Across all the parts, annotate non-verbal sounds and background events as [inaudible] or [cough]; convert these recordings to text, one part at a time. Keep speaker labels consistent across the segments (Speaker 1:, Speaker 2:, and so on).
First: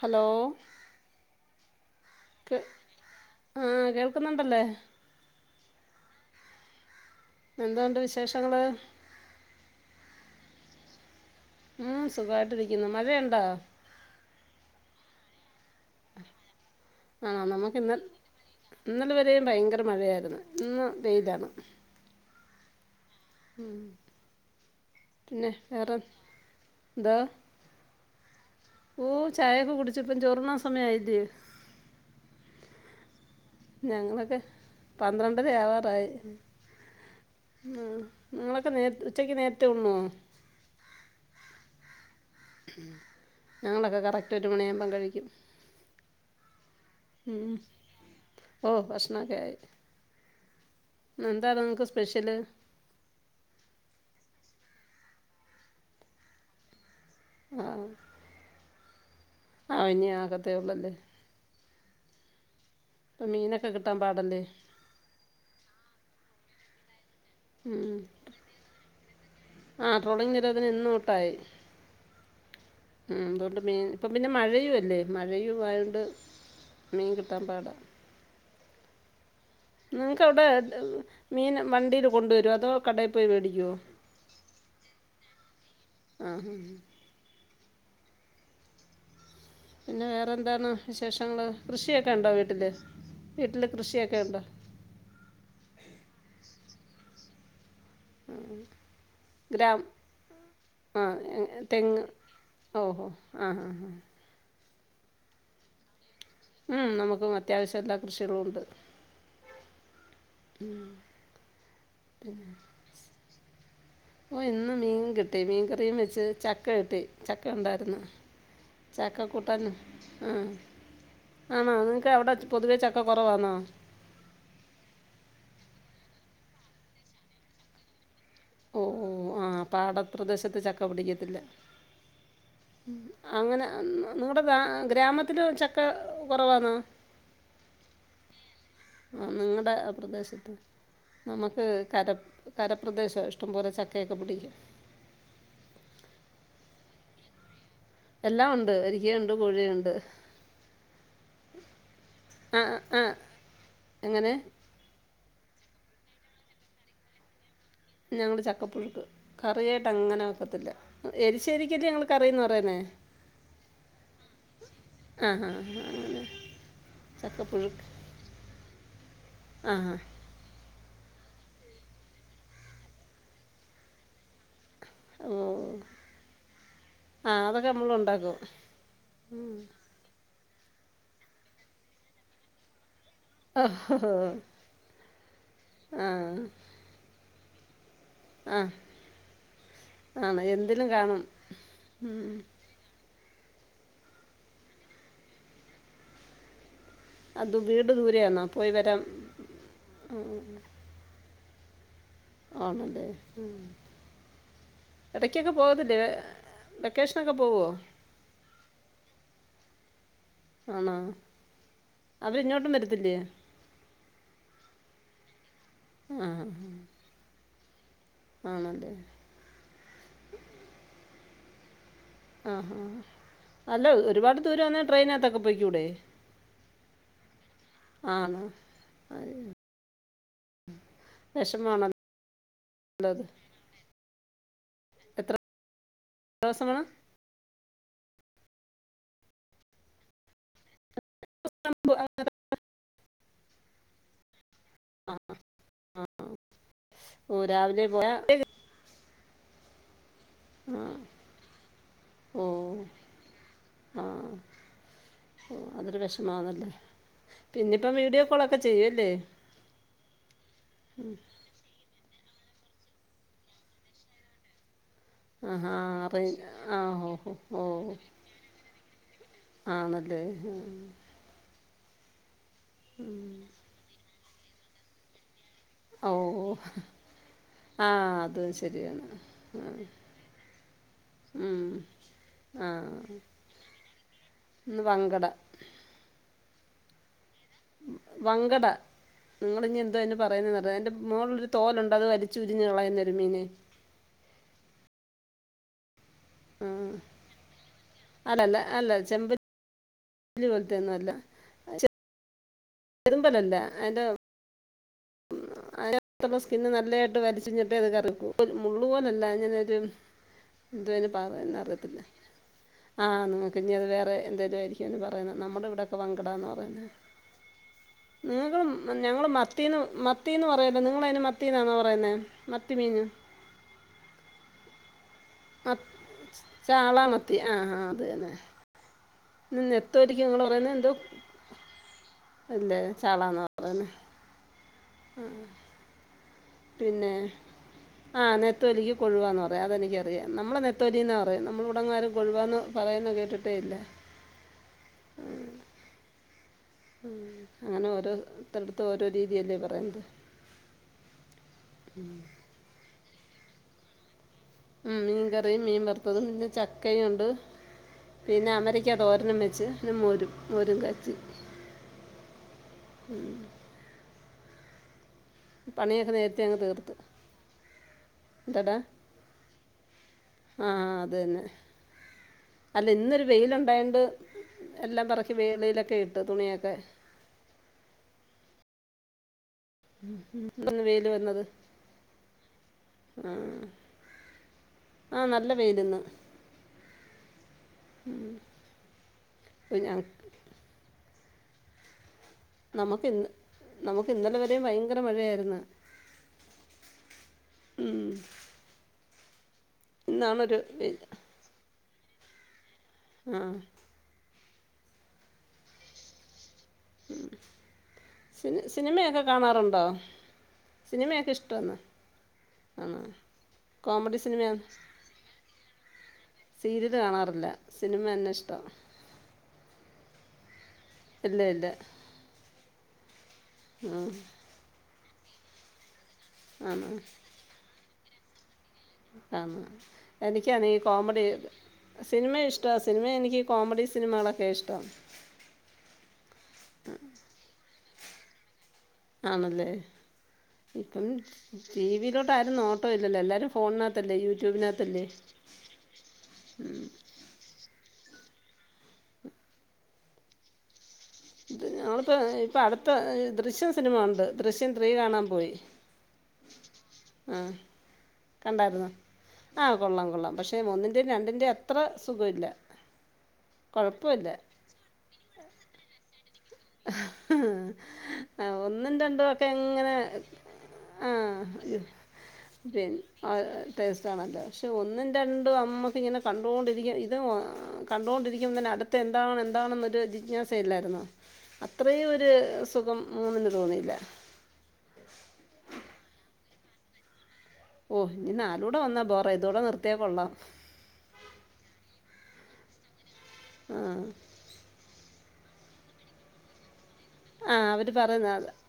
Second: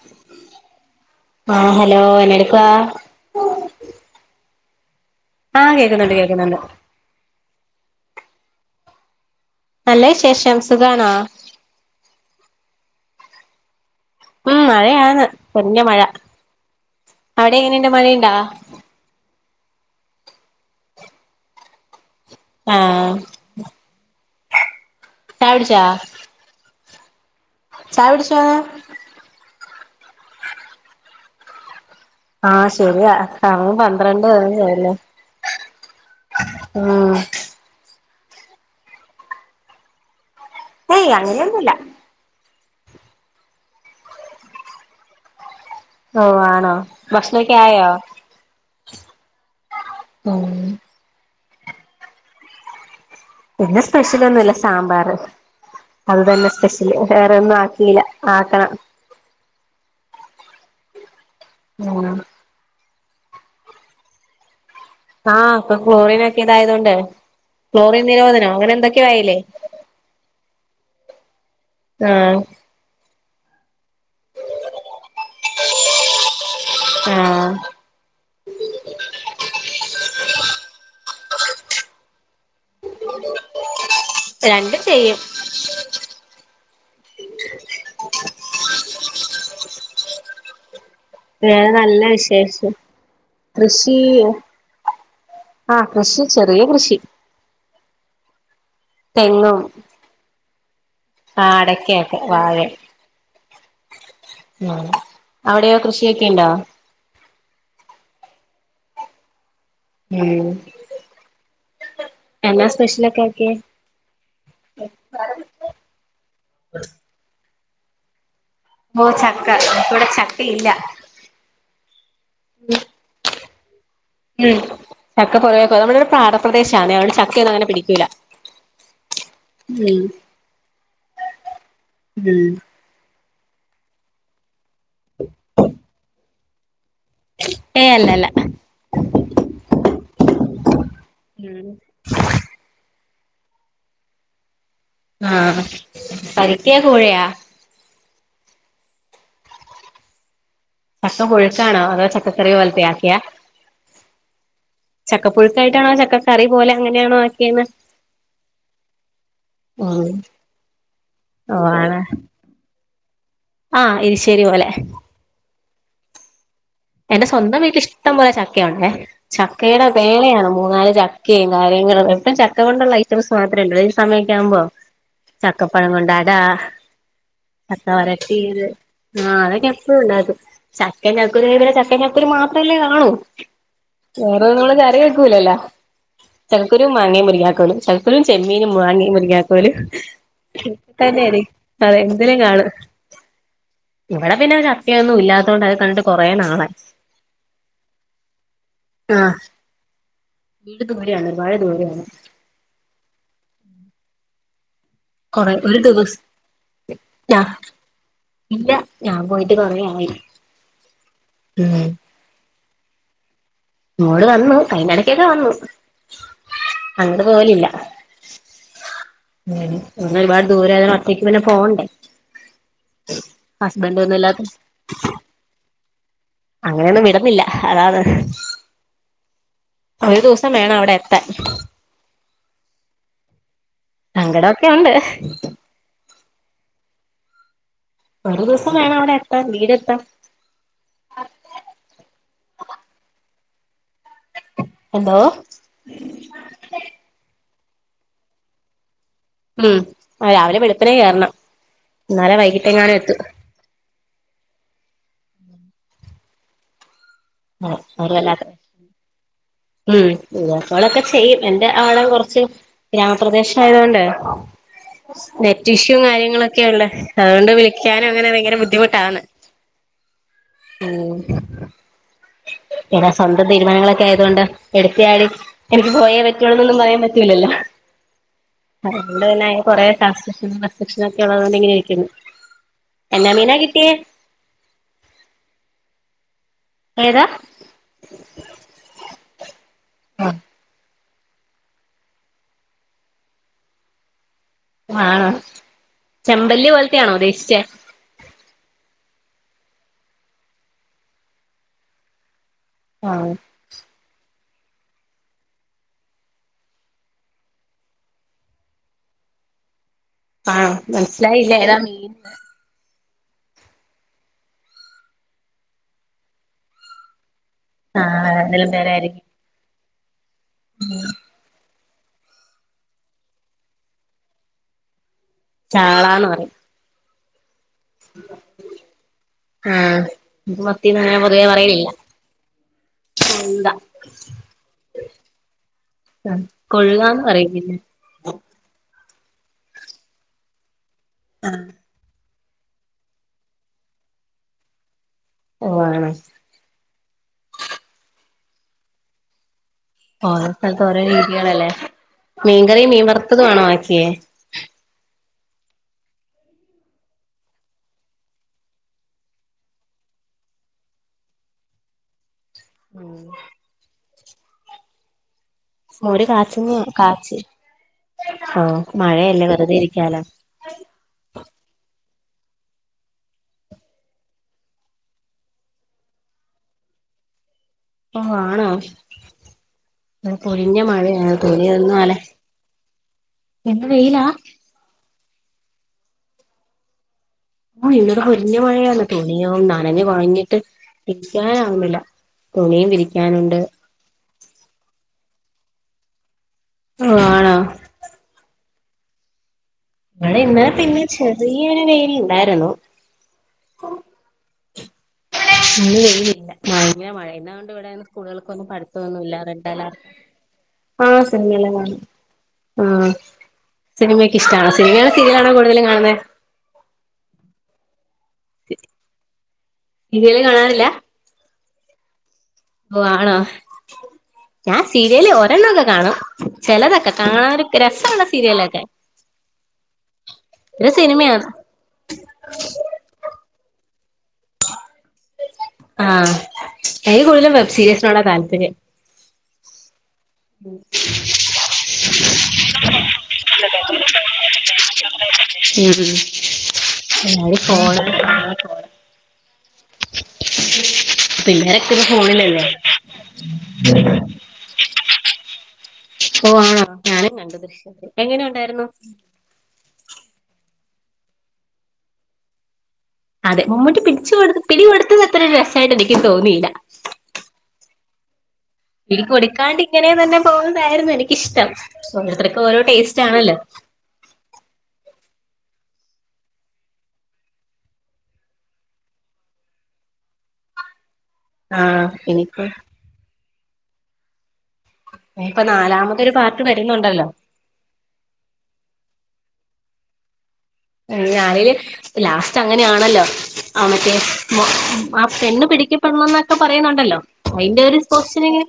Speaker 1: Hello
Speaker 2: ആഹ് hello എന്നെ എടുക്കുവാ?
Speaker 1: ആഹ് കേൾക്കുന്നുണ്ടല്ലേ
Speaker 2: ആഹ് കേക്കുന്നുണ്ട് കേക്കുന്നുണ്ട്
Speaker 1: എന്താണ്ട് വിശേഷങ്ങള്?
Speaker 2: നല്ല വിശേഷം സുഖാണോ?
Speaker 1: ഉം സുഖയിട്ടിരിക്കുന്നു മഴയ്ണ്ടോ?
Speaker 2: ഉം മഴയാണ് പൊരിഞ്ഞ മഴ
Speaker 1: ആണോ
Speaker 2: അവിടെ
Speaker 1: നമുക്ക്
Speaker 2: എങ്ങനെയുണ്ട്
Speaker 1: ഇന്നൽ
Speaker 2: മഴയുണ്ടാ
Speaker 1: ഇന്നലെ വരെയും ഭയങ്കര മഴയായിരുന്നു ഇന്ന് വെയിലാണ്
Speaker 2: ആഹ്
Speaker 1: ഉം പിന്നെ
Speaker 2: ചായ കുടിച്ചാ
Speaker 1: വേറെ ന്തോ
Speaker 2: ചായ കുടിച്ചാ?
Speaker 1: ഓ ചായയൊക്കെ കുടിച്ച്‌ ഇപ്പ ചോറ്ണ്ണാൻ സമയ ആയില്ലേ
Speaker 2: ആഹ് ശെരിയാ അങ്ങ് പന്ത്രണ്ട്
Speaker 1: ഞങ്ങളൊക്കെ
Speaker 2: പരം ചെയല്ല
Speaker 1: പന്ത്രണ്ടര
Speaker 2: ഉമ്
Speaker 1: ആഹ് നിങ്ങളൊക്കെ നേ ഉച്ചക്ക് നേരട്ടേ ഉണോ
Speaker 2: ഏയ് അങ്ങനെയൊന്നുല്ല
Speaker 1: ഞങ്ങളൊക്കെ കറക്റ്റ് ഒരു മണിയ ആകുമ്പം കഴിക്കും
Speaker 2: ഓ ആണോ
Speaker 1: ഉം
Speaker 2: ഭക്ഷണമക്കെ ആയോ
Speaker 1: ഓ എന്താ നിങ്ങക്ക് സ്പെഷ്യല്
Speaker 2: പിന്നെ സ്പെഷ്യൽ ഒന്നല്ല സാമ്പാർ അത് തന്നെ സ്പെഷ വേറെ ഒന്നും
Speaker 1: ആ
Speaker 2: ആക്കിയില്ല ആക്കണം
Speaker 1: ആഹ് ഇനി ആകത്തേ ഉള്ളല്ലേ
Speaker 2: ഉം
Speaker 1: ഇപ്പൊ മീനൊക്കെ കിട്ടാൻ പാടല്ലേ
Speaker 2: ആഹ് അപ്പൊ ക്ലോറൻ ഒക്കെ ഇതായതൊണ്ട് ക്ലോറിൻ നിരോധനം അങ്ങനെ എന്തൊക്കെയ ആയല്ലേ
Speaker 1: ആഹ് ട്രോളിങ് നിരോധന ഇന്നു തൊട്ടായി
Speaker 2: ആഹ്
Speaker 1: മ്മ് അതുകൊണ്ട് മീൻ ഇപ്പം പിന്നെ മഴയുമ അല്ലേ മഴയയും ആയൊണ്ട് മീൻ കിട്ടാൻ
Speaker 2: ആഹ്
Speaker 1: പാട നിങ്ങൾക്ക അവിടെ മീൻ വണ്ടിയിൽ കൊണ്ടുവരുമോ അതോ കടയിൽ പോയി മേടിക്കുമോ
Speaker 2: രണ്ടും ചെയ്യും
Speaker 1: ആഹ് ആഹ് പിന്നെ വേറെ എന്താണ് വിശേഷങ്ങൾ
Speaker 2: വേറെ നല്ല
Speaker 1: കൃഷിയൊക്കെ ഉണ്ടോ വീട്ടില്
Speaker 2: വിശേഷം
Speaker 1: വീട്ടിൽ
Speaker 2: കൃഷി
Speaker 1: കൃഷിയൊക്കെ ഉണ്ടോ
Speaker 2: ആഹ് കൃഷി ചെറിയ കൃഷി
Speaker 1: മ്മ്
Speaker 2: തെങ്ങും
Speaker 1: ആഹ് തെങ്ങ്
Speaker 2: അടക്കയൊക്കെ വാഴ
Speaker 1: ഓ ഹോ ആ ഹാ ഹാ
Speaker 2: ആ അവിടെയോ കൃഷിയൊക്കെ ഉണ്ടോ
Speaker 1: ഉമ് നമുക്ക് അത്യാവശ്യം എല്ലാ കൃഷികളും ഉണ്ട്
Speaker 2: ഉം
Speaker 1: മ്മ്
Speaker 2: എന്താ സ്പെഷ്യലൊക്കെ ആക്കെ
Speaker 1: ഓ ഇന്ന് മീൻ കിട്ടി മീൻ കറിയം വെച്ച് ചക്ക കിട്ടി ചക്ക ഉണ്ടായിരുന്നു
Speaker 2: ഓ
Speaker 1: ചക്ക കൂട്ടൻ
Speaker 2: ഇവിടെ
Speaker 1: മ്മ്
Speaker 2: ചക്കയില്ല
Speaker 1: ആണോ നിങ്ങൾക്ക് അവിടെ പൊതുവേ ചക്ക കുറവാണോ
Speaker 2: ഉമ് ചക്ക പൊതുവേക്കറവ നമ്മുടെ ഒരു പാടപ്രദേശാണ് അവിടെ ചക്കയന്നും അങ്ങനെ പിടിക്കൂല
Speaker 1: ഓഹ് ഓഹ് ആഹ്
Speaker 2: ഉം
Speaker 1: പാടപ്രദേശത്ത് ചക്ക പിടിക്കത്തില്ല
Speaker 2: ഉം
Speaker 1: അങ്ങനെ നിങ്ങളുടെ ഗ്ര ഗ്രാമത്തില ചക്ക കുറവാന്നോ
Speaker 2: ഏയ് അല്ലല്ല
Speaker 1: ആഹ് നിങ്ങടെ പ്രദേശത്ത് നമുക്ക്
Speaker 2: ഉം
Speaker 1: കര കരപ്രദേശോ ഇഷ് ഒട്ട പോലെ ചക്കയൊക്കെ പിടിക്കും
Speaker 2: ആഹ് പരിക്കയാ കോഴയാ
Speaker 1: എല്ലാം ഉണ്ട് എരിക്കയുണ്ട് കോഴയുണ്ട്
Speaker 2: ചക്ക കൊഴുക്കാണോ അതോ ചക്കക്കറിയ
Speaker 1: ആ
Speaker 2: പോലപ്പ
Speaker 1: ആ
Speaker 2: ആക്കിയാ
Speaker 1: എങ്ങനെ
Speaker 2: ചക്കപ്പുഴുക്കായിട്ടാണോ ചക്കറി പോലെ അങ്ങനെയാണോ ആക്കിയന്ന്
Speaker 1: ഞങ്ങള് ചക്കപ്പുഴുക്ക് കറിയായിട്ട് അങ്ങനെ വെക്കത്തില്ല എരി
Speaker 2: ഓ
Speaker 1: ശരിക്കല്
Speaker 2: ആണ്
Speaker 1: ഞങ്ങള്ൾ കറിന്ന് പറയാനേ
Speaker 2: ആഹ് ഇരുശ്ശേരി പോലെ
Speaker 1: ആഹാ ആാ അങ്ങനെ
Speaker 2: എന്റെ സ്വന്തം വീട്ടിൽ
Speaker 1: ചക്കപ്പുഴുക്ക്
Speaker 2: ഇഷ്ടം പോലെ ചക്കയുണ്ടേ
Speaker 1: ആ
Speaker 2: ചക്കയുടെ
Speaker 1: ഹാ
Speaker 2: വേളയാണ് മൂന്നാല് ച ക്കെ കാര്യങ്ങള എപ്പും ചക്ക കൊണ്ടുള്ള ഐറ്റംസ് മാത്രേ ഒള്ളു ഈ സമയൊക്ക ആകുമ്പോ
Speaker 1: ഓ
Speaker 2: ചക്കപ്പഴം കൊണ്ടാടാ
Speaker 1: ആ അതൊക്കെ
Speaker 2: ചക്ക
Speaker 1: നമ്മൾ ഉണ്ടാക്കും
Speaker 2: വരട്ടീത് ആഹ് അതൊക്കെ എപ്പഴും ഉണ്ടാക്കും ചക്കൻ ചക്കുരി ആയാ പിന്നെ ചക്കൻ ചക്കുരി മാത്രമല്ലേ കാണൂ
Speaker 1: ഓഹോ
Speaker 2: വേറൊന്നും നമ്മള് കറി വെക്കൂലല്ലോ
Speaker 1: ആ
Speaker 2: ചക്കക്കുരു മാങ്ങേ മുരിങ്ങാ കോലും ക്കുരും
Speaker 1: ആ
Speaker 2: ചെമ്മീനും മാങ്ങേ മുരിങ്ങാക്കോലും
Speaker 1: ആണ് എന്തിലും കാണും
Speaker 2: തന്നെടി അതെ എന്തിലും കാണും ഇവിടെ പിന്നെ ചക്കയൊന്നും ഇല്ലാത്തത് കൊണ്ട് അത് കണ്ടിട്ട് കുറേ നാളായി
Speaker 1: അത് വീട് ദൂരെആന്നോ പോയി വരാം
Speaker 2: ആഹ്
Speaker 1: ആഹ് ആഹ്
Speaker 2: വീട് ദൂരെയാണ് ഒരുപാട് ദൂരെയാണ്
Speaker 1: ആണ്ലെ ആഹ് ഇടക്കൊക്കെ
Speaker 2: കൊറേ ഒരു
Speaker 1: പോകത്തില്ലേ
Speaker 2: ദിവസം
Speaker 1: വെക്കേഷനൊക്കെ
Speaker 2: ഞാ
Speaker 1: പോവോ
Speaker 2: ഇല്ല ഞാൻ പോയിട്ട് കൊറേയായി
Speaker 1: ആണോ അവരിങ്ങോട്ടും വരത്തില്ലേ
Speaker 2: ഇങ്ങോട് വന്നു കൈഞ്ഞടക്കൊക്കെ വന്നു
Speaker 1: ആ
Speaker 2: അങ്ങട്ട് പോലില്ല
Speaker 1: ആണല്ലെ
Speaker 2: ബെടന്ന് ഒരുപാട് ദൂരായത് കൊണ്ട് ഒറ്റയ്ക്ക് പിന്നെ പോണ്ടേ
Speaker 1: ആഹ് ആഹ് അല്ല
Speaker 2: ഹസ്ബൻഡ് ഒന്നും
Speaker 1: ഒരുപാട്
Speaker 2: ഇല്ലാത്ത
Speaker 1: ദൂരം ആണേൽ ട്രെയിനകത്തൊക്കെ പോയിക്കൂടെ
Speaker 2: അങ്ങനെയൊന്നും വിടന്നില്ല അതാണ്
Speaker 1: ആണോ അത്
Speaker 2: ഒരു ദിവസം വേണം അവിടെ എത്താൻ.
Speaker 1: ഉള്ളത്
Speaker 2: സങ്കടൊക്കെ ഉണ്ട്
Speaker 1: രോസം വേണം
Speaker 2: ഒരു ദിവസം വേണം അവിടെ എത്താൻ വീട് എത്താൻ.
Speaker 1: അലമ്പു
Speaker 2: എന്തോ
Speaker 1: ആഹ് ഓഹ് രാവിലെ പോയാ
Speaker 2: ഉം രാവിലെ
Speaker 1: ആ,
Speaker 2: വെളുപ്പിനെ കേറണം ഇന്നാലെ വൈകിട്ട് എങ്ങാനും എത്തു.
Speaker 1: ആഹ് ഓഹ് അതൊരു വിഷമാണല്ലേ
Speaker 2: ആഹ്
Speaker 1: പിന്നിപ്പം വീഡിയോ
Speaker 2: അയറിലല്ലാത്ത
Speaker 1: കോളൊക്കെ ചെയ്യുമല്ലേ
Speaker 2: ഉം ഉള്ളപ്പോളൊക്കെ ചെയ്യും എന്റെ ആളും കൊറച്ച് ഗ്രാമപ്രദേശം ആയതൊണ്ട്
Speaker 1: ആഹാ
Speaker 2: നെറ്റ് ഇഷ്യൂ
Speaker 1: അറി
Speaker 2: കാര്യങ്ങളും ഒക്കെയ
Speaker 1: ആ
Speaker 2: ഉള്ളേ
Speaker 1: ഓ ഹോ,
Speaker 2: അതുകൊണ്ട്
Speaker 1: ഓ
Speaker 2: വിളിക്കാനും അങ്ങനെ ഭയങ്കര ബുദ്ധിമുട്ടാന്ന്
Speaker 1: ആണല്ലേ ഏഹ്
Speaker 2: ഉം എടാ സ്വന്തം തീരുമാനങ്ങളൊക്കെ ആയതു കൊണ്ട് എടുത്തിയാടി എനിക്ക്
Speaker 1: ഓ
Speaker 2: പോയേ പറ്റൊള്ളൂന്നൊന്നും പറയാൻ പറ്റൂലല്ലോ.
Speaker 1: ആ അത് ശരിയാണ്
Speaker 2: അതൊണ്ട് തന്നെ കൊറെ ട്രാൻസക്ഷനും പെർഫെക്ഷനും ഒക്കെ ഉള്ളതുകൊണ്ട് ഇങ്ങനെ ഇരിക്കുന്നു.
Speaker 1: ആഹ്
Speaker 2: എന്നാ മീനാ കിട്ടിയേ
Speaker 1: ന്ന് വങ്കട
Speaker 2: ഏതാ
Speaker 1: വങ്കട നിങ്ങളിഞ്ഞി എന്തോ അയ്നു പറയുന്നേ അറിയോ അയിന്റെ മോളിലൊരു തോലുണ്ട് അത് വലച്ചുരിഞ്ഞ് കളയുന്ന ഒരു മീനെ
Speaker 2: ആണോ ചെമ്പല്ലി
Speaker 1: ആ.
Speaker 2: പോലത്തെയാണോ ഉദ്ദേശിച്ചെ
Speaker 1: അല്ലല്ല അല്ല ചെമ്പ ല്ലി പോലത്തെന്നു അല്ല
Speaker 2: ആഹ്
Speaker 1: എരുമ്പലല്ലേ അയ്ന്റെ [unintelligible] അതിനകത്തുള്ള സ്കിന്ന് നല്ലയിട്ട് വലിച്ചിഞ്ഞിട്ട് ഇത് കറിക്കൂ മുള്ളു പോലല്ല അങ്ങനൊരു.
Speaker 2: ആണോ
Speaker 1: എന്തുവന് പറയാൻ
Speaker 2: മനസ്സിലായില്ല ഏതാ മീൻ
Speaker 1: അറിയത്തില്ല. ആഹ് ആന്നു ഇനി അത് വേറെ എന്തേല ആരിക്കുംന്ന് പറയുന്ന നമ്മുടെ ഇവിടെയൊക്കെ വങ്കടാന്ന് പറയുന്നെ
Speaker 2: ആഹ്
Speaker 1: നിങ്ങളും
Speaker 2: അതിലും പേരായിരിക്കും
Speaker 1: ഞങ്ങളുംമാ ത്തിന്ന് മത്തിന്ന് പറയല്ലേ നിങ്ങളതിന് മത്തിന്നാണാണോ പറയുന്നെ മത്തി മീന് മ
Speaker 2: ചാളാന്ന് പറയും
Speaker 1: ചാളാ മത്തി ആഹ് ആഹ് അത് തന്നെ. ഇന്ന്
Speaker 2: ആ
Speaker 1: നെത്തോലിക്ക് നിങ്ങൾ
Speaker 2: മത്തിന്ന് അങ്ങനെ പൊതുവെ പറയാൽ ഇല്ല.
Speaker 1: ഇല്ലേ ചാളാന്ന് മാത്രെ അല്ലെ ആഹ് ആഹ്
Speaker 2: ആ കൊയ്യ്കന്ന് പറയും പിന്നെ
Speaker 1: ആ നെത്തോലിക്ക് കൊഴുവാന്ന് പറയും അതെനിക്ക്‌ അറിയാം നമ്മളെ നെത്തോലിന്നാ പറയാ നമ്മൾ ഇടങ്ങാരും കൊഴുവാന്ന് പറയുന്ന കേട്ടിട്ടേ ഇല്ല.
Speaker 2: ഓ ആണോ.
Speaker 1: അങ്ങനെ ഓരോ തടത്തും ഓരോ രീതിയല്ലേ പറയുന്നെ
Speaker 2: ഓരോ സ്ഥലത്ത് ഓരോ രീതികളല്ലേ മീൻകറിയും മീൻ വറുത്തത് ആണോ ആക്കിയേ.
Speaker 1: ഉം മീൻ കറിയും മീൻ വറുത്തതും പിന്നെ ചക്കയും ഉണ്ട്. പിന്നെ അമരിക്ക തോരനും വെച്ച് മോരും മോരും കച്ചി.
Speaker 2: ഉം
Speaker 1: പണിയൊക്കെ
Speaker 2: മോര്
Speaker 1: നേരത്തെ അങ്ങ്
Speaker 2: കാച്ച്ന്ന
Speaker 1: തീർത്ത്
Speaker 2: കാച്ച് ആ മഴയല്ലേ വെറുതെ ഇരിക്കാലോ.
Speaker 1: ആഹ് ആഹ് അതന്നെ. അല്ല ഇന്നൊരു വെയില് ഉണ്ടായണ്ട് എല്ലാം പെറക്കി വെ വെയിലൊക്കെ ഇട്ട് തുണിയൊക്കെ.
Speaker 2: അപ്പ ആണോ അ പൊരിഞ്ഞ
Speaker 1: ഇന്ന് വെയിൽ
Speaker 2: മഴയ തുണിയൊന്നും അല
Speaker 1: ആഹ് ആഹ്
Speaker 2: ഇന്ന് വെയിലാ?
Speaker 1: ആ നല്ല വെയില് ഇന്ന്.
Speaker 2: ആ ഇവിടെ പൊരിഞ്ഞ മഴയാണ് തുണിയോ
Speaker 1: ഇപ്പൊ ഞാൻ
Speaker 2: നനഞ്ഞ് കൊഴഞ്ഞിട്ട് ഇരിക്കാനാവുന്നില്ല. തുണിയും
Speaker 1: നമുക്ക് ഇന്ന്
Speaker 2: വിരിക്കാനുണ്ട്
Speaker 1: നമുക്ക് ഇന്നലെ വരെയും ഭയങ്കര മഴയായിരുന്നു.
Speaker 2: ഓ ആണോ?
Speaker 1: ഉം.
Speaker 2: ഇവിടെ
Speaker 1: ഇന്നാണൊരു
Speaker 2: ഇന്നലെ
Speaker 1: വെയിൽ
Speaker 2: പിന്നെ ചെറിയൊരു വെയിൽ ഉണ്ടാരുന്നു
Speaker 1: ആഹ്
Speaker 2: ഇന്ന് വെയില് ഇല്ല ഭയങ്കര മഴ ഇന്നാണ്ട് ഇവിടെ
Speaker 1: സിനി
Speaker 2: സ്കൂളുകൾക്കൊന്നും പഠിത്തം ഒന്നു
Speaker 1: സിനിമയൊക്കെ
Speaker 2: ഇല്ല റെഡ്
Speaker 1: കാണാറുണ്ടോ
Speaker 2: അലാർ ആഹ്
Speaker 1: സിനിമയൊക്കെ ഇഷ്ടമാണ്
Speaker 2: സംഗീലമാണ് ആ
Speaker 1: ആണോ കോമഡി
Speaker 2: സിനിമയൊക്കെ
Speaker 1: സിനിമയാണ്
Speaker 2: ഇഷ്ടണോ? സിനിമയാണോ സീരിയലണോ കൂടുതലും കാണുന്നെ?
Speaker 1: സീരിയല് കാണാറില്ല സിനിമ തന്നെ ഇഷ്ടം.
Speaker 2: സീരിയല് കാണാറില്ല?
Speaker 1: ഇല്ല ഇല്ല.
Speaker 2: ഓ ആണോ?
Speaker 1: ഉം
Speaker 2: ഞാൻ സീരിയല് ഒരണ്ണക്കെകാണും
Speaker 1: ആണോ
Speaker 2: ചിലതൊക്കെ കാണാനൊക്കെ രസഉള്ള സീരിയലൊക്കെ.
Speaker 1: ആന്ന് എനിക്കാണെ ഈ
Speaker 2: പിന്നെ
Speaker 1: കോമഡി
Speaker 2: സിനിമയാണ്
Speaker 1: സിനിമ ഇഷ്ടാ സിനിമ എനിക്ക് കോമഡി സിനിമകളൊക്കെയാ ഇഷ്ടം.
Speaker 2: ആഹ് എനിക്ക് കൂടുതലും വെബ് സീരീസിനോടാ താല്പര്യം.
Speaker 1: ആണല്ലേ ഇപ്പം ടിവിയിലോട്ട് ആരും നോട്ടം ഇല്ലല്ലോ എല്ലാരും ഫോണിനകത്തല്ലേ യൂട്യൂബിനത്തല്ലേ?
Speaker 2: ഉം ഉം എല്ലാരു ഫോണെ കണം ഫോൺ
Speaker 1: ഈ ഞങ്ങളിപ്പോ ഇപ്പൊ അടുത്ത ദൃശ്യം സിനിമ കണ്ട്. ദൃശ്യം ത്രീ കാണാൻ പോയി.
Speaker 2: ഓ ആണോ ഞാനും
Speaker 1: ആ
Speaker 2: കണ്ട് ദൃശ്യം ത്രി
Speaker 1: കണ്ടായിരുന്നോ? ആഹ് കൊള്ളാം കൊള്ളാം പക്ഷേ ഒന്നിന്റെയും രണ്ടിന്റെയും അത്ര സുഖമില്ല.
Speaker 2: അതെ മമ്മൂട്ടി
Speaker 1: കുഴപ്പമില്ല
Speaker 2: പിടിച്ച് കൊടു പിടി കൊടുത്തത് അത്ര ഒരു രസമായിട്ട് എനിക്ക് തോന്നിയില്ല.
Speaker 1: ആഹാ ആഹ് ഒന്നും രണ്ടു
Speaker 2: പിടി
Speaker 1: ഒക്കെ
Speaker 2: കൊടുക്കാണ്ട്
Speaker 1: ഇങ്ങനെ
Speaker 2: തന്നെ
Speaker 1: ആ
Speaker 2: പോകുന്നതായിരുന്നു എനിക്കിഷ്ടം ഓരോരുത്തർക്ക് ഓരോ
Speaker 1: പി
Speaker 2: ടേസ്റ്റ്
Speaker 1: ആഹ്
Speaker 2: ആണല്ലോ
Speaker 1: ടേസ്റ്റ് ഇതണല്ലോ. പക്ഷേ ഒന്നും രണ്ടും നമ്മക്ക് ഇങ്ങനെ കണ്ടുകൊണ്ടിരിക്കും ഇത് കണ്ടുകൊണ്ടിരിക്കുമ്പ തന്നെ അടു ത് എന്താണ് എന്താണന്നൊരു ജിജ്ഞാസഅല്ലായിരുന്നോ?
Speaker 2: ആഹ്
Speaker 1: അത്രയും ഒരു
Speaker 2: ഇനിയിപ്പോ
Speaker 1: സുഖം മൂന്നിന് തോന്നിയില്ല.
Speaker 2: ഇപ്പൊ നാലാമതൊരു പാർട്ട് വരുന്നുണ്ടല്ലോ?
Speaker 1: ഓ ഇനി നാലൂടെ വന്നാ ബോറ ഇതോടെ നിർത്തിയാ കൊള്ളാം.
Speaker 2: ഞാനേല് ലാസ്റ്റ് അങ്ങനെയാണല്ലോ ആ മറ്റേ ആ പെണ്ണ് പിടിക്കപ്പെടണം എന്നൊക്കെ പറയുന്നുണ്ടല്ലോ?
Speaker 1: ആഹ്
Speaker 2: അതിന്റെ
Speaker 1: അവര്
Speaker 2: ഒരു
Speaker 1: പറയുന്ന
Speaker 2: പൊസിഷൻ
Speaker 1: അത്
Speaker 2: ഇങ്ങനെ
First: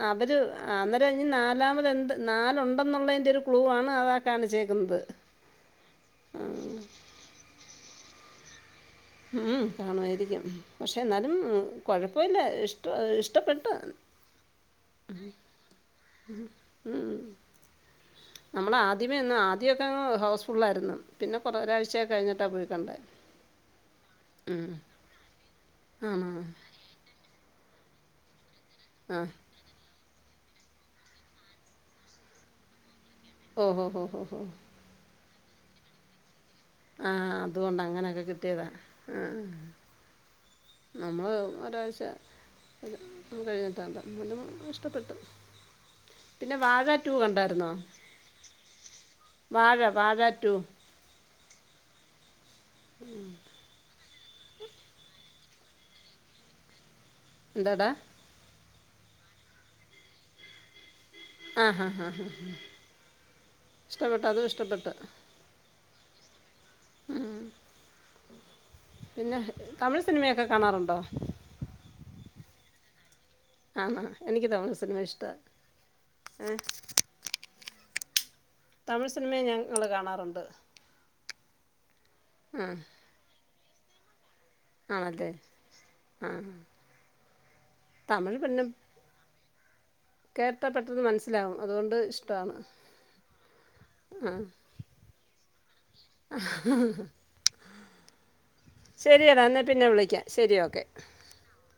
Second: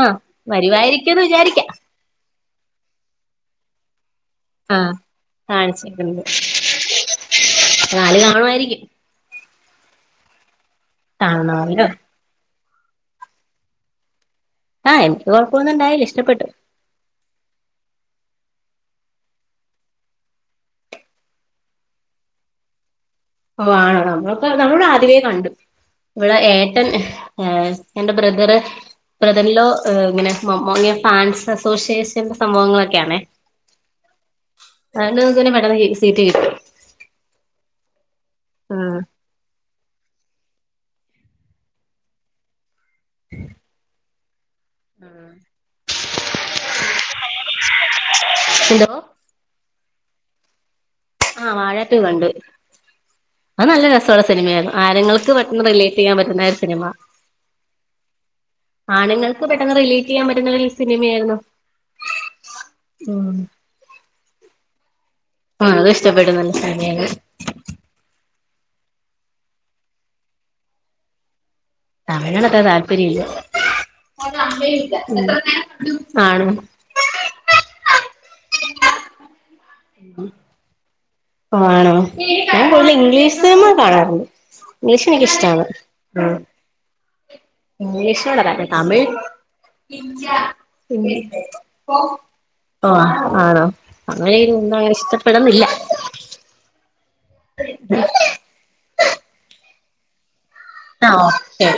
Speaker 2: ആഹ്
Speaker 1: അവര് അന്നേരം
Speaker 2: വരുവായിരിക്കുംന്ന്
Speaker 1: ഇന്
Speaker 2: വിചാരിക്കാം
Speaker 1: നാലാമത്എന്ത് നാലുണ്ടെന്നുള്ളതിൻ്റെ ഒരു ക്ലൂ ആണ് അതാ
Speaker 2: ആഹ്
Speaker 1: കാണിച്ചേക്കുന്നത്.
Speaker 2: കാണിച്ചേക്കുന്നത്. നാലു കാണുമായിരിക്കും.
Speaker 1: മം കാണുമായിരിക്കും. പക്ഷെ എന്നാലും
Speaker 2: കാണണമല്ലോ
Speaker 1: കുഴപ്പമില്ല ഇഷ്ട ഇഷ്ടപ്പെട്ട്.
Speaker 2: അഹ് എനിക്ക് കുഴപ്പൊന്നുണ്ടായില ഇഷ്ടപ്പെട്ടു.
Speaker 1: ഉം ഉം ഉം നമ്മള് ആദ്യമേ ഇന്ന് ആദ്യമൊക്കെ അങ്ങ് ഹൗസ്ഫുള്ളായിരുന്നു. പിന്നെ കുറ ഒരാഴ്ച ഒക്കെ കഴിഞ്ഞിട്ടാണ് പോയികണ്ടേ
Speaker 2: ഓ ആണോ? നമ്മളക്ക നമ്മള് ഇവിടെ ആദ്യമേ കണ്ടു.
Speaker 1: ആണോ
Speaker 2: ഇവിടെ ഏ ട്ടൻ, എന്റെ ബ്രദറ്,
Speaker 1: ആഹ്
Speaker 2: ബ്രദറിൻലോ ഹ് ഇങ്ങനെ മ അങ്ങനെ ഫാൻസ് അസോസിയേഷൻ സംഭവങ്ങളൊക്കെയാണേ.
Speaker 1: ഓ ഹോ ഹോ ഹോ
Speaker 2: ഞങ്ങക്ക് പിന്നെ മറ്റന്നാ സീറ്റ് കിട്ടും.
Speaker 1: ആഹ് അതുകൊണ്ട് അങ്ങനെയൊക്കെ കിട്ടിയതാണ്. ആഹ് ആഹ് നമ്മൾ ഒരാഴ്ച കഴിഞ്ഞിട്ട്ണ്ട് ന്നാലും പ്പത്തട്ടും പിന്നെ വാഴ ടൂ കണ്ടാര്ന്നോ
Speaker 2: എന്തോ
Speaker 1: വാഴ വാഴാ ടു
Speaker 2: ആഹ് വാഴ ടു കണ്ടു
Speaker 1: മ്
Speaker 2: അത് നല്ല രസോള്ള സിനിമയാരുന്നു ആരങ്ങൾക്ക് പെട്ടെന്ന് റിലേറ്റ് ചെയ്യാൻ പറ്റ്ന്ന ഒരു സിനിമ
Speaker 1: ന്തടാ
Speaker 2: ആണ്ങ്ങൾക്ക് പെട്ടെന്ന് റിലേറ്റ് ചെയ്യാൻ പറ്റ്ന്ന സിനിമയായിരുന്നു
Speaker 1: ആ ഹാ
Speaker 2: മ്
Speaker 1: ഇഷ്ടപ്പെട്ട് അതും ഇഷ്ടപ്പെട്ട്
Speaker 2: ആഹ് അത് ഇഷ്ടപ്പെട്ടു നല്ല സിനിമേണ്
Speaker 1: പിന്നെ തമിഴ് സിനിമയൊക്കെ കാണാറുണ്ടോ
Speaker 2: തമിഴ്നത്ര താല്പര്യല്ല
Speaker 1: ആണോ എനിക്ക് തമിഴ് സിനിമ ഇഷ്ടമാണ്
Speaker 2: മ് ആണ്
Speaker 1: ഏ തമിഴ് സിനിമയും ഞങ്ങൾ കാണാറുണ്ട്
Speaker 2: ആണോ ഞാൻ
Speaker 1: ആ
Speaker 2: ഫുള്ള് ഇംഗ്ലീഷ് സിനിമ കാണാറ്ണ്ട് ഇംഗ്ലീഷ്
Speaker 1: ആണല്ലേ
Speaker 2: എനിക്കിഷ്ടാണ്
Speaker 1: ആ
Speaker 2: മ്
Speaker 1: തമിഴ്
Speaker 2: ഇംഗ്ലീഷ്നോടാ
Speaker 1: പിന്നെ
Speaker 2: താല്പര്യം തമിഴ്
Speaker 1: കേട്ടാൽ പെട്ടെന്ന് മനസ്സിലാവും അതുകൊണ്ട് ഇഷ്ടമാണ്
Speaker 2: ഓഹ് ആണോ തമിഴ് ഒന്നും അങ്ങനെ ഇഷ്ടപ്പെട്ന്നില്ല
Speaker 1: ശരിയടാ എന്നാ പിന്നെ വിളിക്കാം ശരി ഓക്കെ
Speaker 2: ആ ഓക്കെ